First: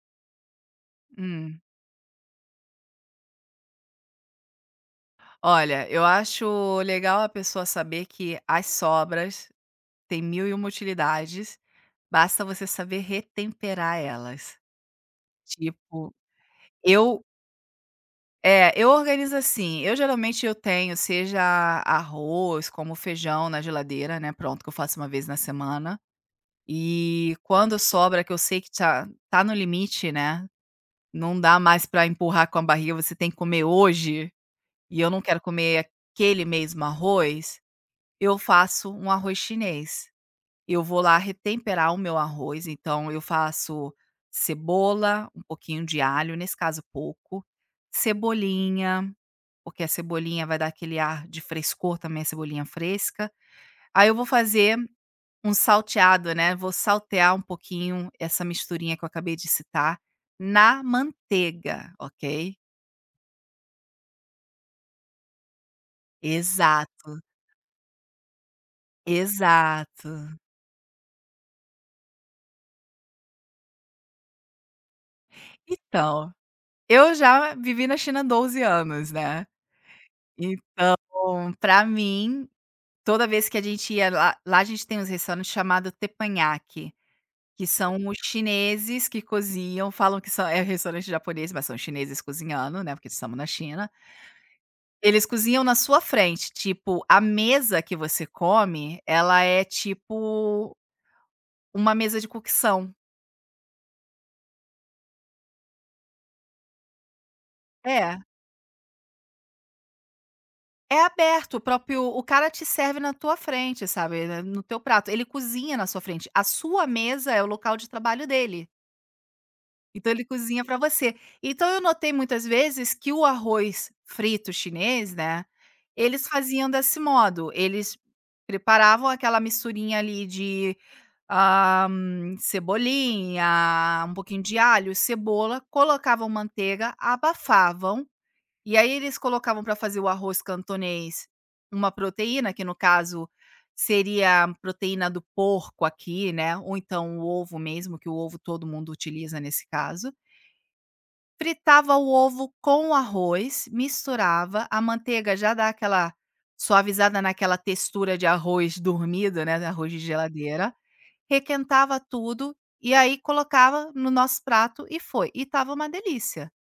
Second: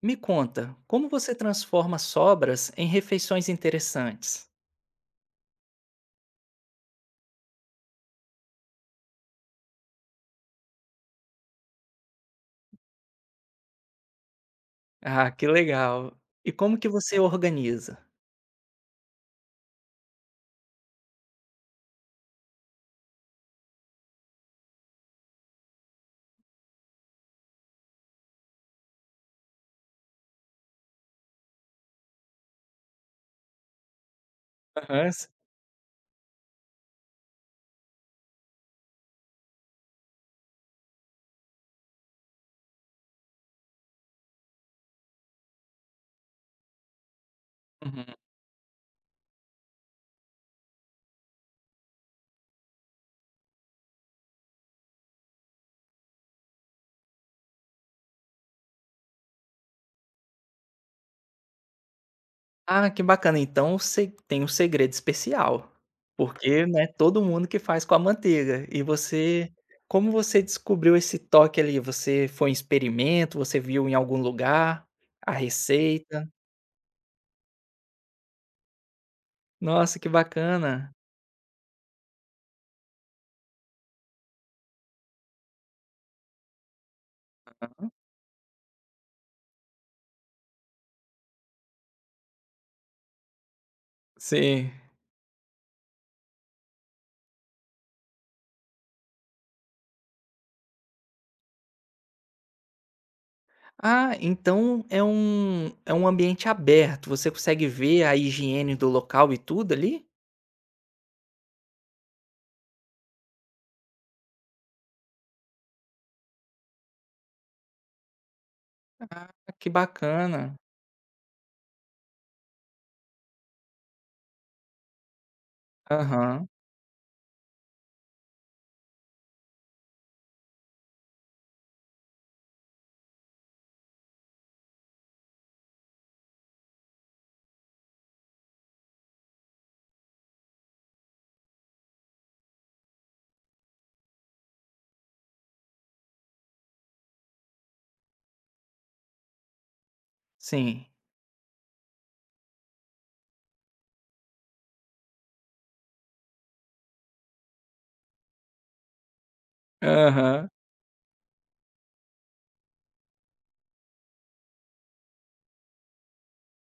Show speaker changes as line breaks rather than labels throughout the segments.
Me conta, como você
Hum.
transforma sobras em refeições interessantes?
Olha, eu acho legal a pessoa saber que as sobras têm mil e uma utilidades, basta você saber retemperar elas.
Ah, que
Tipo,
legal. E como que você
eu
organiza?
eu organizo assim, eu geralmente eu tenho seja arroz, como feijão na geladeira, né, pronto, que eu faço uma vez na semana. E quando sobra, que eu sei que tá no limite, né, não dá mais pra empurrar com a barriga, você tem que comer hoje, e
Aham,
eu não
s
quero comer aquele mesmo arroz. Eu faço um arroz chinês. Eu vou lá retemperar o meu arroz, então eu faço cebola, um pouquinho de alho, nesse caso pouco,
Uhum.
cebolinha, porque a cebolinha vai dar aquele ar de frescor também, a cebolinha fresca. Aí eu vou fazer um salteado, né, vou saltear um pouquinho essa misturinha que eu acabei de citar na manteiga, ok?
Ah, que bacana, então se tem um segredo especial, porque não é
Exato,
todo mundo que faz com a manteiga. E você
exato.
como você descobriu esse toque ali? Você foi em experimento, você viu em algum lugar a receita?
Então, eu já vivi na China 12 anos, né.
Nossa, que bacana.
Bom, pra mim, toda vez que a gente ia lá a gente tem uns restaurantes chamado teppanyaki, que são os chineses que cozinham, falam que são restaurante japonês, mas são chineses cozinhando, né, porque estamos na China.
Sim.
Eles cozinham na sua frente, tipo, a mesa que você come, ela é tipo uma mesa de cocção.
Ah, então é um ambiente aberto, você consegue ver a
É,
higiene do local e tudo ali?
é aberto, o cara te serve na tua frente, sabe, né, no teu prato. Ele cozinha na sua frente, a sua mesa é o local de trabalho dele.
Ah, que
Então ele
bacana.
cozinha para você. Então eu notei muitas vezes que o arroz frito chinês, né, eles
Aham,
faziam desse modo, eles preparavam aquela misturinha ali de, cebolinha, um pouquinho de alho, cebola, colocavam manteiga, abafavam, e aí eles colocavam para fazer o arroz cantonês uma proteína, que no caso seria a proteína do porco aqui, né, ou então o ovo mesmo, que o ovo todo mundo utiliza nesse caso.
sim.
Fritava o ovo com o arroz, misturava, a manteiga já dá aquela suavizada naquela textura de arroz dormido, né, de arroz de
Aham.
geladeira, requentava tudo e aí colocava no nosso prato e foi, e estava uma delícia.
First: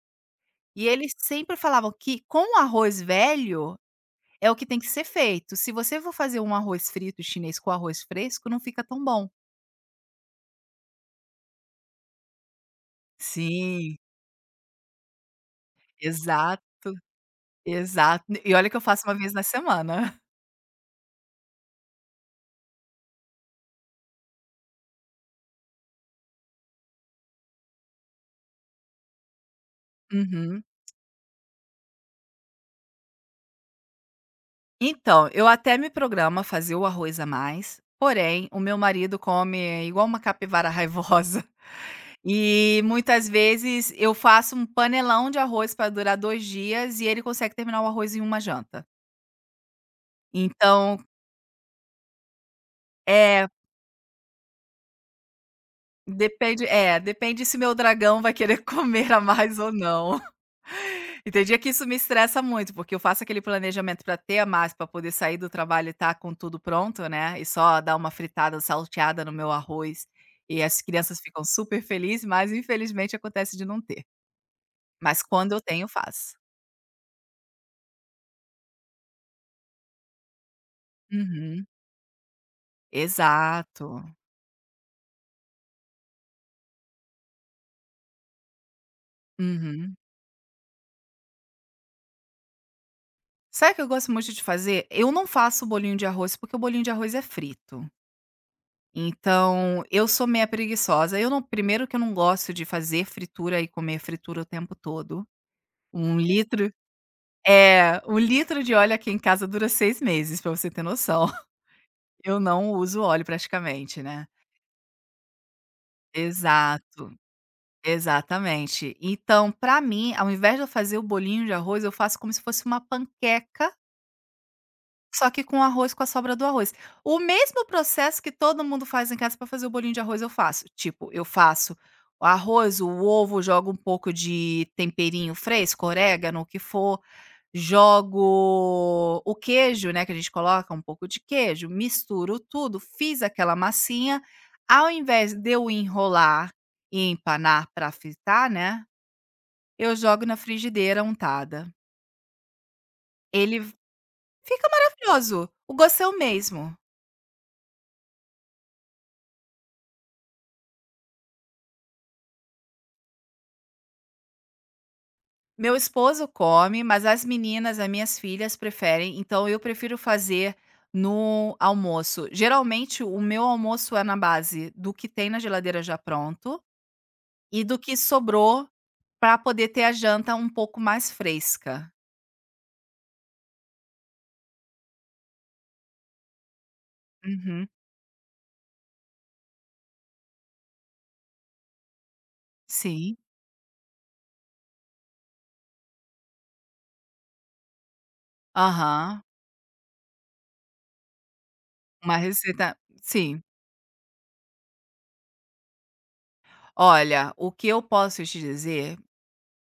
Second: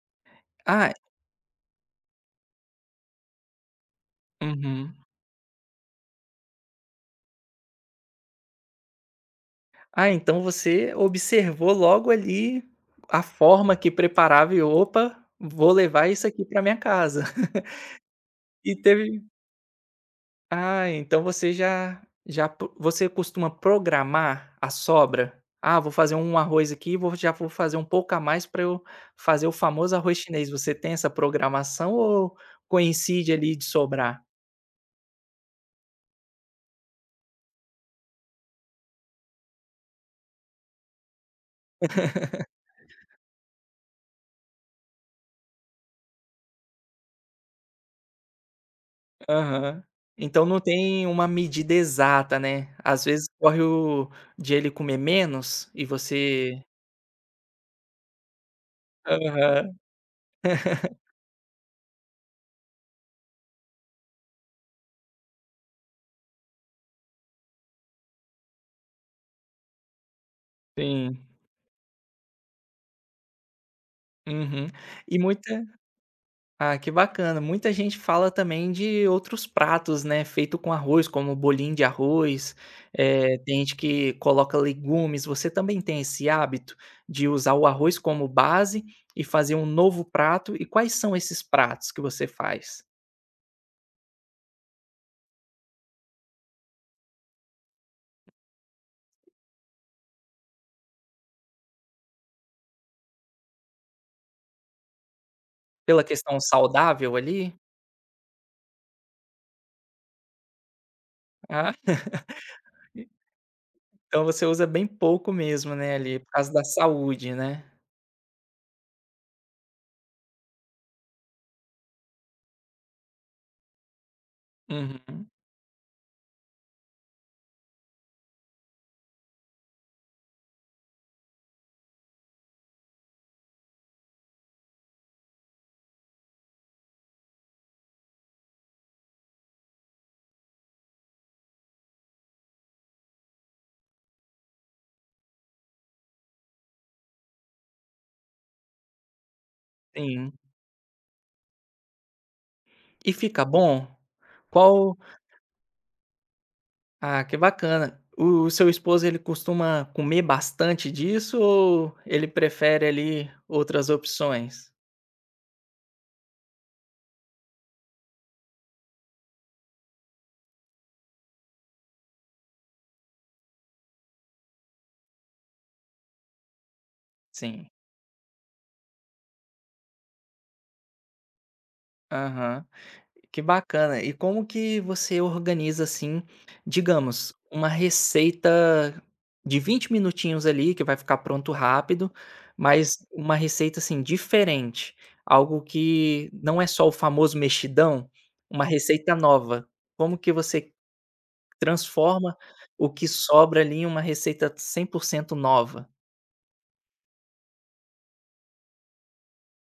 E
Ah,
eles sempre falavam que com o arroz velho é o que tem que
uhum.
ser feito, se você for fazer um arroz frito chinês com arroz fresco não fica tão bom.
Ah, então você observou logo ali a forma que
Sim,
preparava e: "Opa, vou levar isso aqui
exato,
para minha casa".
exato. E olha
E
que eu faço uma
teve,
vez na semana.
ah, então você já pro você costuma programar a sobra? "Ah, vou fazer um arroz aqui, vou já vou fazer um pouco a mais para eu fazer o famoso arroz chinês".
Uhum.
Você tem essa programação ou coincide ali de sobrar?
Então, eu até me programo a fazer o arroz a mais, porém, o meu marido come igual uma capivara raivosa. E muitas vezes eu faço um panelão de arroz para durar 2 dias e ele consegue terminar o arroz em uma janta.
Aham. Então não
Então
tem uma medida exata, né. Às vezes
é
corre o de ele comer menos e você,
depende se meu dragão vai querer comer a mais ou
aham.
não. E tem dia que isso me estressa muito, porque eu faço aquele planejamento para ter a mais, para poder sair do trabalho e estar com tudo pronto, né, e só dar uma fritada, salteada no meu arroz, e as crianças
Sim.
ficam super felizes, mas infelizmente acontece de não ter.
Uhum. E
Mas quando eu
muita,
tenho, faço.
ah, que bacana. Muita gente fala também de outros pratos, né, feito com arroz, como
Uhum.
bolinho de arroz, tem gente que
Exato.
coloca legumes. Você também tem esse hábito de usar o arroz como base e fazer um
Uhum.
novo prato? E quais são esses pratos que você faz?
Sabe o que eu gosto muito de fazer? Eu não faço bolinho de arroz, porque o bolinho de arroz é frito. Então, eu sou meia preguiçosa. Eu não Primeiro que eu não gosto de fazer fritura e comer fritura o tempo todo.
Pela
Um
questão
litro
saudável ali?
um litro de óleo aqui em casa dura 6 meses, para você ter noção.
Ah,
Eu não uso óleo praticamente,
então
né.
você usa bem pouco mesmo, né, ali, por causa da
Exato,
saúde, né?
exatamente. Então, para mim, ao invés de eu fazer o bolinho de arroz, eu faço como se fosse uma panqueca, só
Uhum,
que com arroz, com a sobra do arroz. O mesmo processo que todo mundo faz em casa para fazer o bolinho de arroz eu faço. Tipo, eu faço o arroz, o ovo, jogo um pouco de temperinho fresco, orégano, o que for, jogo o queijo, né, que a gente coloca um pouco de queijo, misturo tudo, fiz aquela massinha, ao invés de eu enrolar e empanar para fritar, né, eu jogo
sim.
na frigideira untada.
E fica
Ele
bom?
fica
Qual,
maravilhoso, o gosto é o mesmo.
ah, que bacana. O seu esposo, ele costuma comer bastante disso ou ele prefere ali outras opções?
Meu esposo come, mas as meninas, as minhas filhas preferem, então eu prefiro fazer no almoço. Geralmente o meu almoço é na base do que tem na geladeira já pronto e
Sim.
do que sobrou para poder ter a janta um pouco mais fresca.
Aham. Que bacana. E como que você organiza assim, digamos,
Uhum.
uma receita de 20 minutinhos ali, que vai ficar pronto rápido, mas
Sim.
uma receita assim diferente, algo que não é só o famoso mexidão, uma receita
Aham.
nova. Como que você
Uma
transforma
receita
o que
sim.
sobra ali em uma receita 100% nova.
Olha, o que eu posso te dizer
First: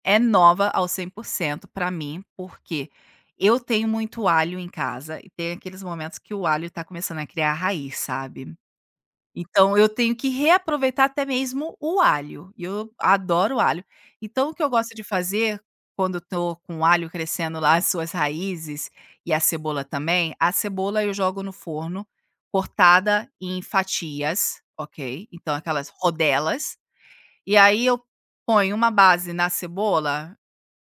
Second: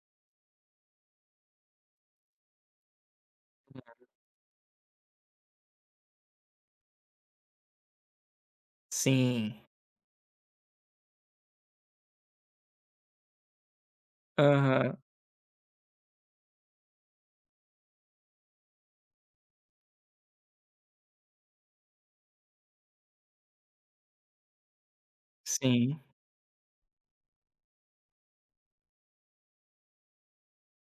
é nova ao 100% para mim, porque eu tenho muito alho em casa e tem aqueles momentos que o alho tá começando a criar raiz, sabe.
Sim.
Então eu tenho que reaproveitar até mesmo o alho, e eu adoro alho. Então o que eu gosto
Aham.
de fazer, quando eu tô com o alho crescendo lá as suas raízes, e a cebola também, a cebola eu jogo no forno, cortada em fatias, ok? Então aquelas
Sim.
rodelas, e aí eu ponho uma base na cebola,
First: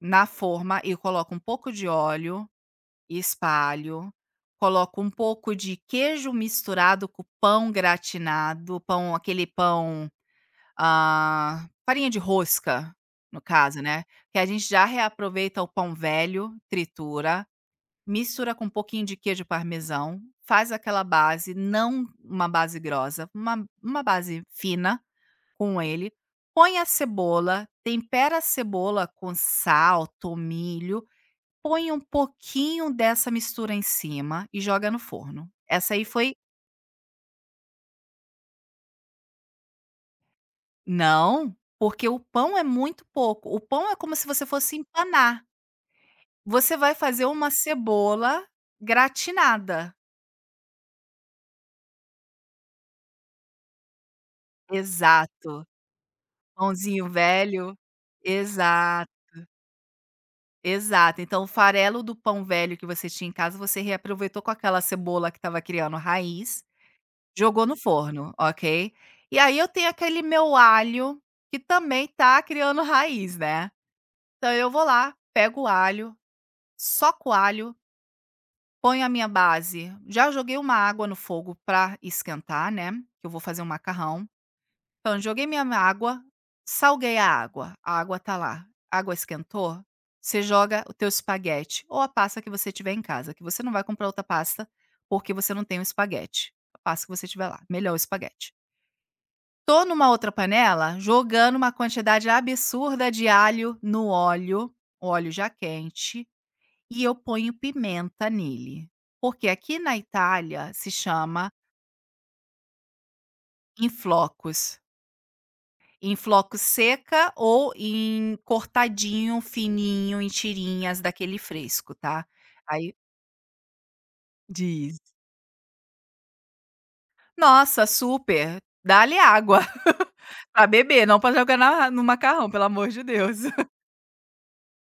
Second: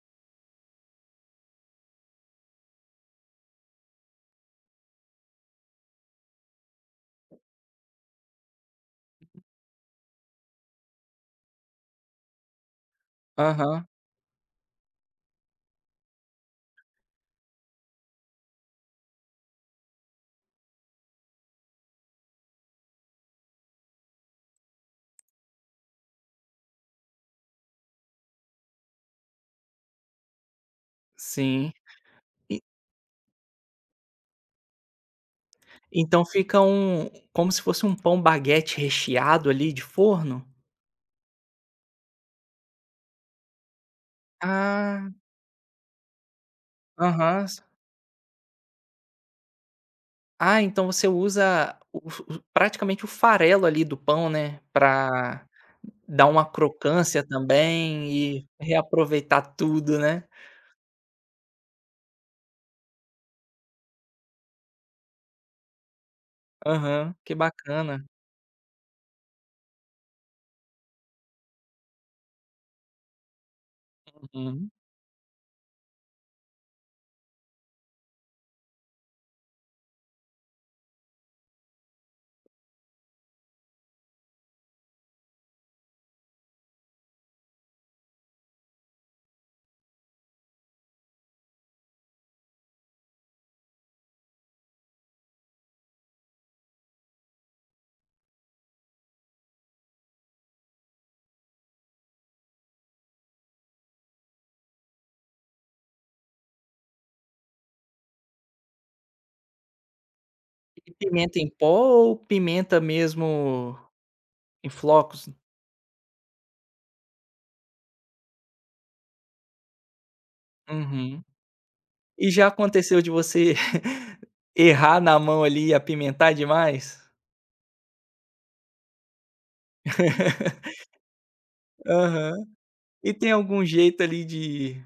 na forma eu coloco um pouco de óleo e espalho, coloco um pouco de queijo misturado com pão gratinado, pão aquele pão, ah, farinha de rosca, no caso,
Aham.
né, que a gente já reaproveita o pão velho, tritura, mistura com um pouquinho de queijo parmesão, faz aquela base, não uma base grossa, uma base fina com ele, põe a cebola, tempera a cebola com sal, tomilho,
Sim.
põe um
E
pouquinho dessa mistura em cima e joga no forno. Essa aí
então
foi
fica um como se fosse um pão baguete recheado ali de forno?
não, porque o pão é muito pouco. O pão é como se você fosse
Ah,
empanar. Você vai fazer
aham.
uma cebola gratinada.
Ah, então você usa o praticamente o farelo ali do pão, né, pra
Exato.
dar uma
Pãozinho
crocância
velho.
também e
Exato,
reaproveitar tudo, né.
exato. Então o farelo do pão velho que você tinha em casa, você reaproveitou com aquela cebola que estava criando raiz.
Aham, que
Jogou no
bacana.
forno, ok. E aí eu tenho aquele meu alho, que também tá criando raiz, né. Então eu
Uhum.
vou lá, pego o alho, soco o alho, ponho a minha base, já joguei uma água no fogo pra esquentar, né, que eu vou fazer um macarrão. Então joguei minha água, salguei a água tá lá, a água esquentou, você joga o teu espaguete ou a pasta que você tiver em casa, que você não vai comprar outra pasta, porque você não tem o espaguete. A pasta que você tiver lá, melhor o espaguete. Tô numa outra panela jogando uma quantidade absurda de alho no óleo, óleo já quente, e eu ponho pimenta nele. Porque aqui na Itália se
E pimenta em
chama
pó ou pimenta mesmo
em
em
flocos.
flocos?
Em flocos seca ou em cortadinho, fininho, em tirinhas
Uhum.
daquele fresco, tá.
E já
Aí
aconteceu de você
Diz.
errar na mão ali e apimentar demais?
Nossa, super. Dá-lhe água pra beber, não pra jogar na no
Aham.
macarrão, pelo amor de
E tem
Deus.
algum jeito ali de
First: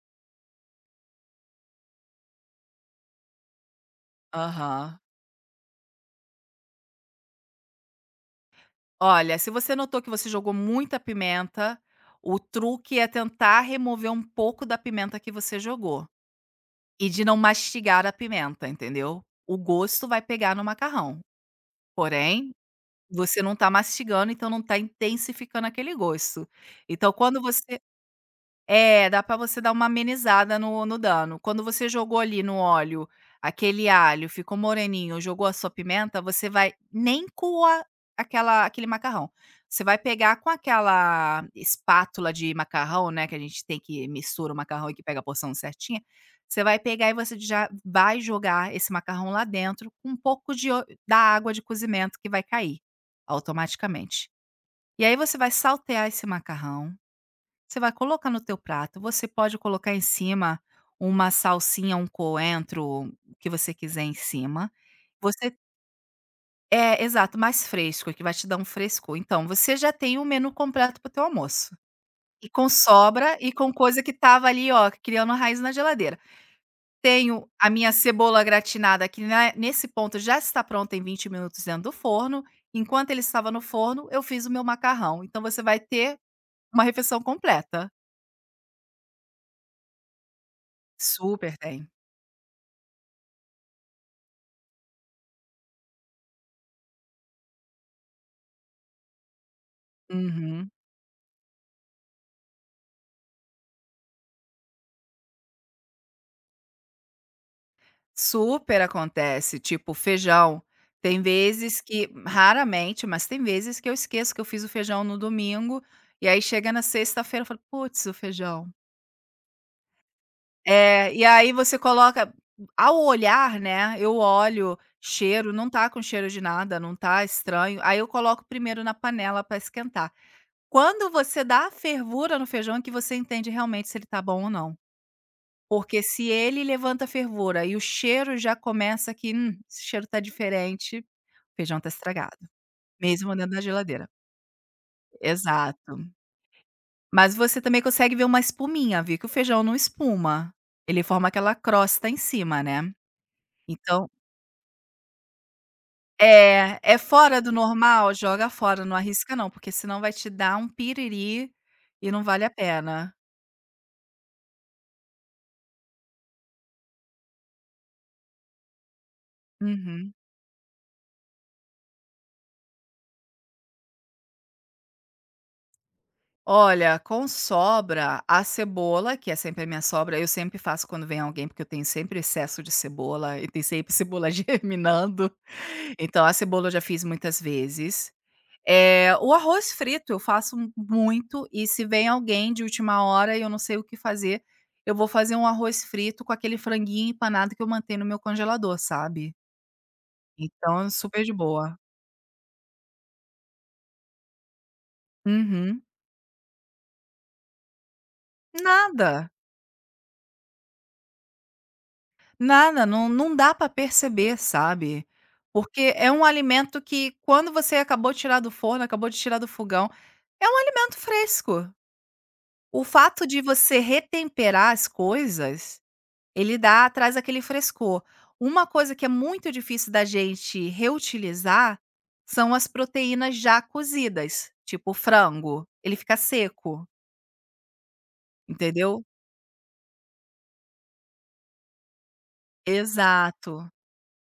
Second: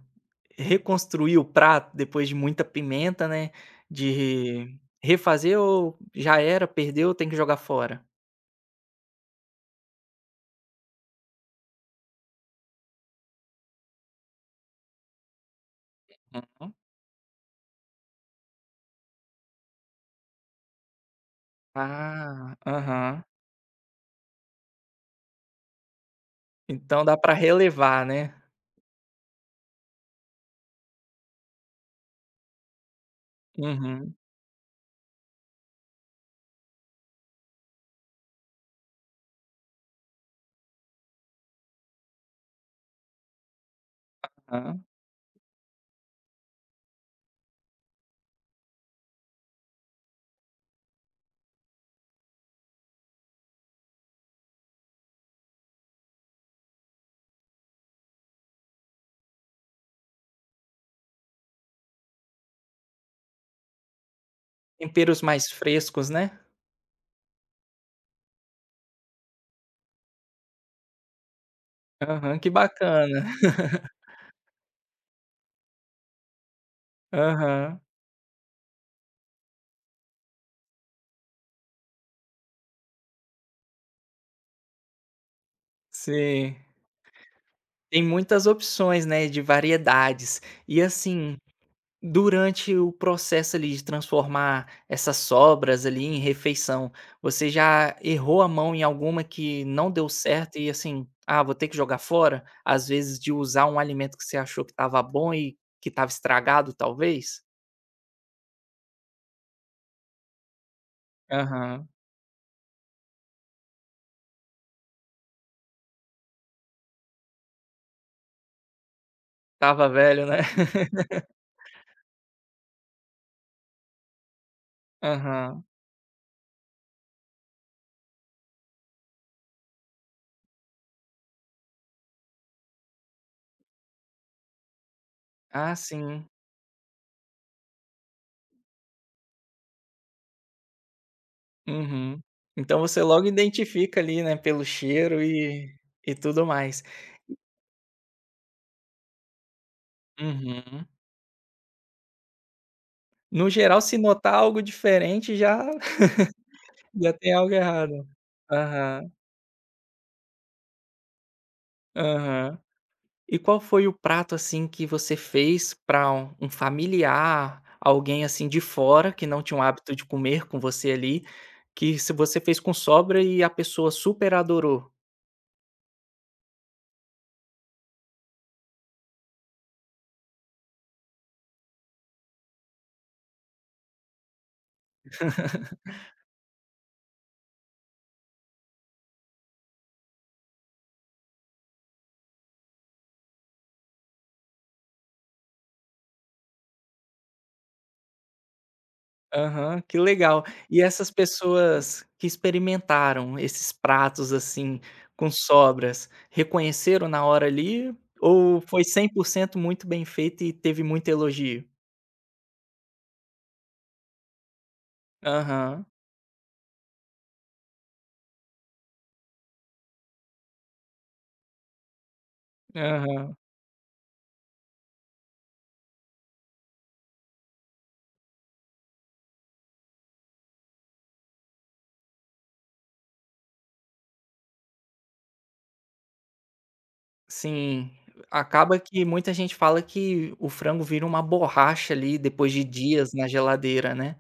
reconstruir o prato depois de muita pimenta, né, de
Aham.
refazer ou já era, perdeu, tem que jogar fora?
Olha, se você notou que você jogou muita pimenta, o truque é tentar remover um pouco da pimenta que você jogou
Uhum.
e de não mastigar a pimenta, entendeu? O gosto vai pegar no macarrão. Porém,
Ah, aham.
você não tá mastigando, então não tá intensificando aquele gosto.
Então
Então,
dá pra
quando você
relevar, né?
dá pra você dar uma amenizada no dano. Quando você jogou ali no óleo aquele
Uhum,
alho, ficou moreninho, jogou a sua pimenta, você vai nem coa aquela aquele macarrão. Você vai pegar com aquela espátula de macarrão, né, que a gente tem que mistura o
hã.
macarrão e que pega a porção certinha, você vai pegar e você já vai jogar esse macarrão lá dentro com um pouco de o da água de cozimento que vai cair automaticamente. E aí você vai saltear esse macarrão, você vai colocar no teu prato, você pode colocar em cima uma salsinha, um coentro, o que você quiser em cima.
Temperos mais
Você
frescos, né?
Exato, mais fresco, que vai te dar um frescor. Então, você já tem o menu completo para o teu almoço.
Aham, que
E com
bacana.
sobra e com coisa que tava ali, ó, criando raiz na geladeira. Tenho a
Aham,
minha cebola gratinada, que nesse ponto já está pronta em 20 minutos dentro do forno. Enquanto ele estava no forno, eu fiz o meu macarrão. Então você vai ter
sim.
uma refeição completa.
Tem muitas opções, né, de variedades. E assim,
Super tem.
durante o processo ali de transformar essas sobras ali em refeição, você já errou a mão em alguma que não deu certo e
Uhum.
assim, ah, vou ter que jogar fora? Às vezes de usar um alimento que você achou que estava bom e que estava estragado, talvez?
Super acontece, tipo feijão. Tem vezes
Aham.
que raramente, mas tem vezes que eu esqueço que eu fiz o feijão no domingo, e aí chega na sexta-feira eu falo: "Puts, o feijão".
Estava velho, né?
É, e aí você coloca ao olhar, né, eu olho, cheiro,
Aham.
não tá com cheiro de nada, não tá estranho, aí eu coloco primeiro na panela para esquentar. Quando você dá a fervura no feijão é que você entende realmente se ele tá bom ou não.
Ah,
Porque
sim.
se ele levanta fervura e o cheiro já começa que, esse cheiro tá diferente, o feijão tá
Uhum.
estragado,
Então você logo
mesmo dentro da
identifica
geladeira.
ali, né, pelo cheiro
Exato.
e tudo mais.
Mas você também consegue ver uma espuminha, viu que o feijão não espuma,
Uhum.
ele forma aquela crosta em cima, né.
No geral, se
Então
notar algo diferente já
é
já tem
fora do
algo errado.
normal, joga fora, não
Aham,
arrisca não, porque senão vai te dar um piriri e não vale a
aham.
pena.
E qual foi o prato, assim, que você fez para um familiar, alguém, assim, de fora que não tinha o hábito de
Uhum.
comer com você ali, que se você fez com sobra e a pessoa super adorou?
Olha, com sobra, a cebola, que é sempre a minha sobra, eu sempre faço quando vem alguém, porque eu tenho sempre excesso de cebola e tem sempre cebola germinando. Então, a cebola eu já fiz muitas vezes. Eh, o arroz frito eu faço muito, e se vem alguém de última hora e eu não sei o que fazer, eu vou fazer um arroz frito com aquele franguinho empanado que eu mantenho no meu congelador, sabe.
Aham, que legal. E
Então,
essas
super de boa.
pessoas que experimentaram esses pratos, assim, com
Uhum.
sobras, reconheceram na hora ali ou foi cem por
Nada.
cento muito bem feito e teve muito elogio?
Nada, não dá para perceber, sabe.
Aham,
Porque é um alimento que quando você acabou de tirar do forno, acabou de tirar do fogão, é um alimento fresco. O fato
aham,
de você retemperar as coisas, ele dá traz aquele frescor. Uma coisa que é muito difícil da gente reutilizar, são as proteínas já cozidas, tipo frango, ele fica seco,
sim. Acaba
entendeu?
que muita gente fala que o frango vira uma borracha ali depois de dias na
Exato.
geladeira, né.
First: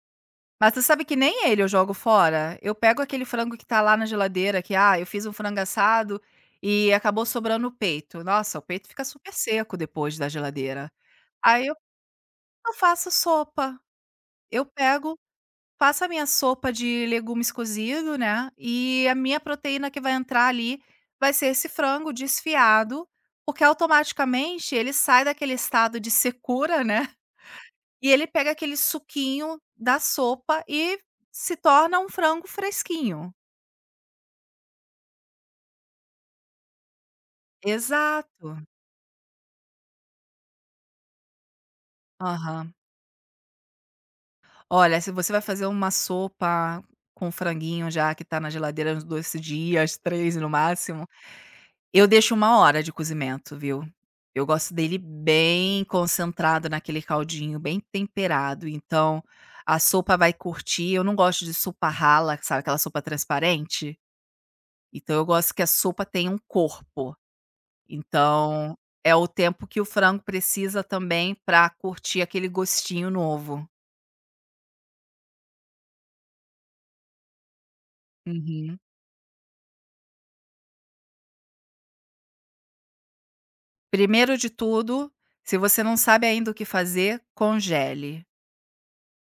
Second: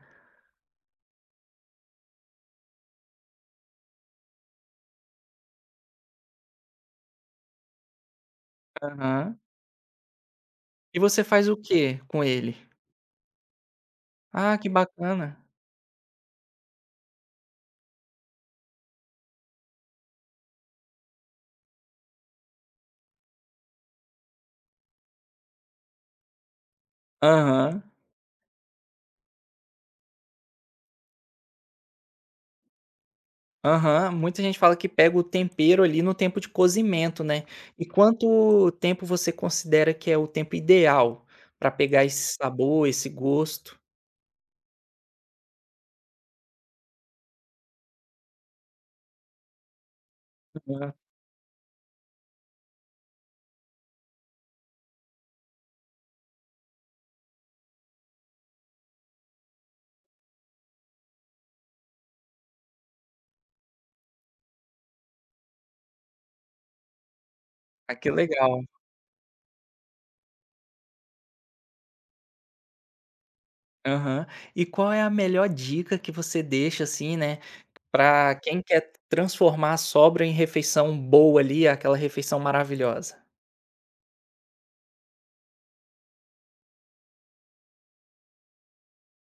Mas tu sabe que nem ele eu jogo fora. Eu pego aquele frango que tá lá na geladeira que, ah, eu fiz um frango assado e acabou sobrando o peito. Nossa, o peito fica super
Aham.
seco depois da geladeira.
E você faz o
Aí eu
quê com ele?
eu faço sopa.
Ah,
Eu
que
pego,
bacana.
faço a minha sopa de legumes cozido, né, e a minha proteína que vai entrar ali vai ser esse frango desfiado, porque automaticamente ele sai daquele estado de secura, né.
Aham.
E ele pega aquele suquinho da sopa e se torna um frango fresquinho.
Aham, muita gente fala que pega o tempero ali no tempo de cozimento, né. E
Exato.
quanto tempo você considera que é o tempo ideal para pegar esse
Aham.
sabor, esse gosto?
Olha, se você vai fazer uma sopa com franguinho já que tá na geladeira uns 2 dias, 3 no
Aham.
máximo, eu deixo 1 hora de cozimento, viu. Eu gosto dele bem concentrado naquele caldinho, bem temperado, então a sopa vai curtir. Eu não gosto de sopa rala, sabe, aquela sopa transparente? Então eu gosto que a sopa tenha um corpo.
Ah, que legal.
Então, é o tempo que o frango precisa também para curtir aquele gostinho novo.
Aham. E qual é a melhor dica que você deixa, assim, né, para quem
Uhum.
quer transformar a sobra em refeição boa ali, aquela refeição maravilhosa?
Primeiro de tudo, se você não sabe ainda o que fazer, congele,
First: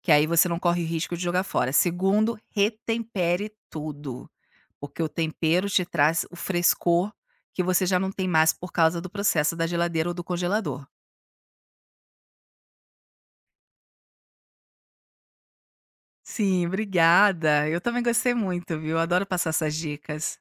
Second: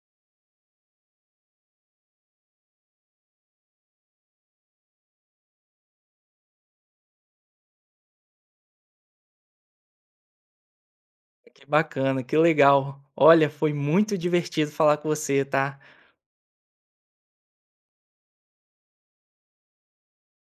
que aí você não corre o risco de jogar fora. Segundo, retempere tudo, porque o tempero te traz o frescor que você já não tem mais por causa do processo da geladeira ou do congelador.
Que bacana, que legal. Olha, foi muito divertido falar com você, tá.
Sim, obrigada. Eu também gostei muito, viu? Adoro passar essas dicas.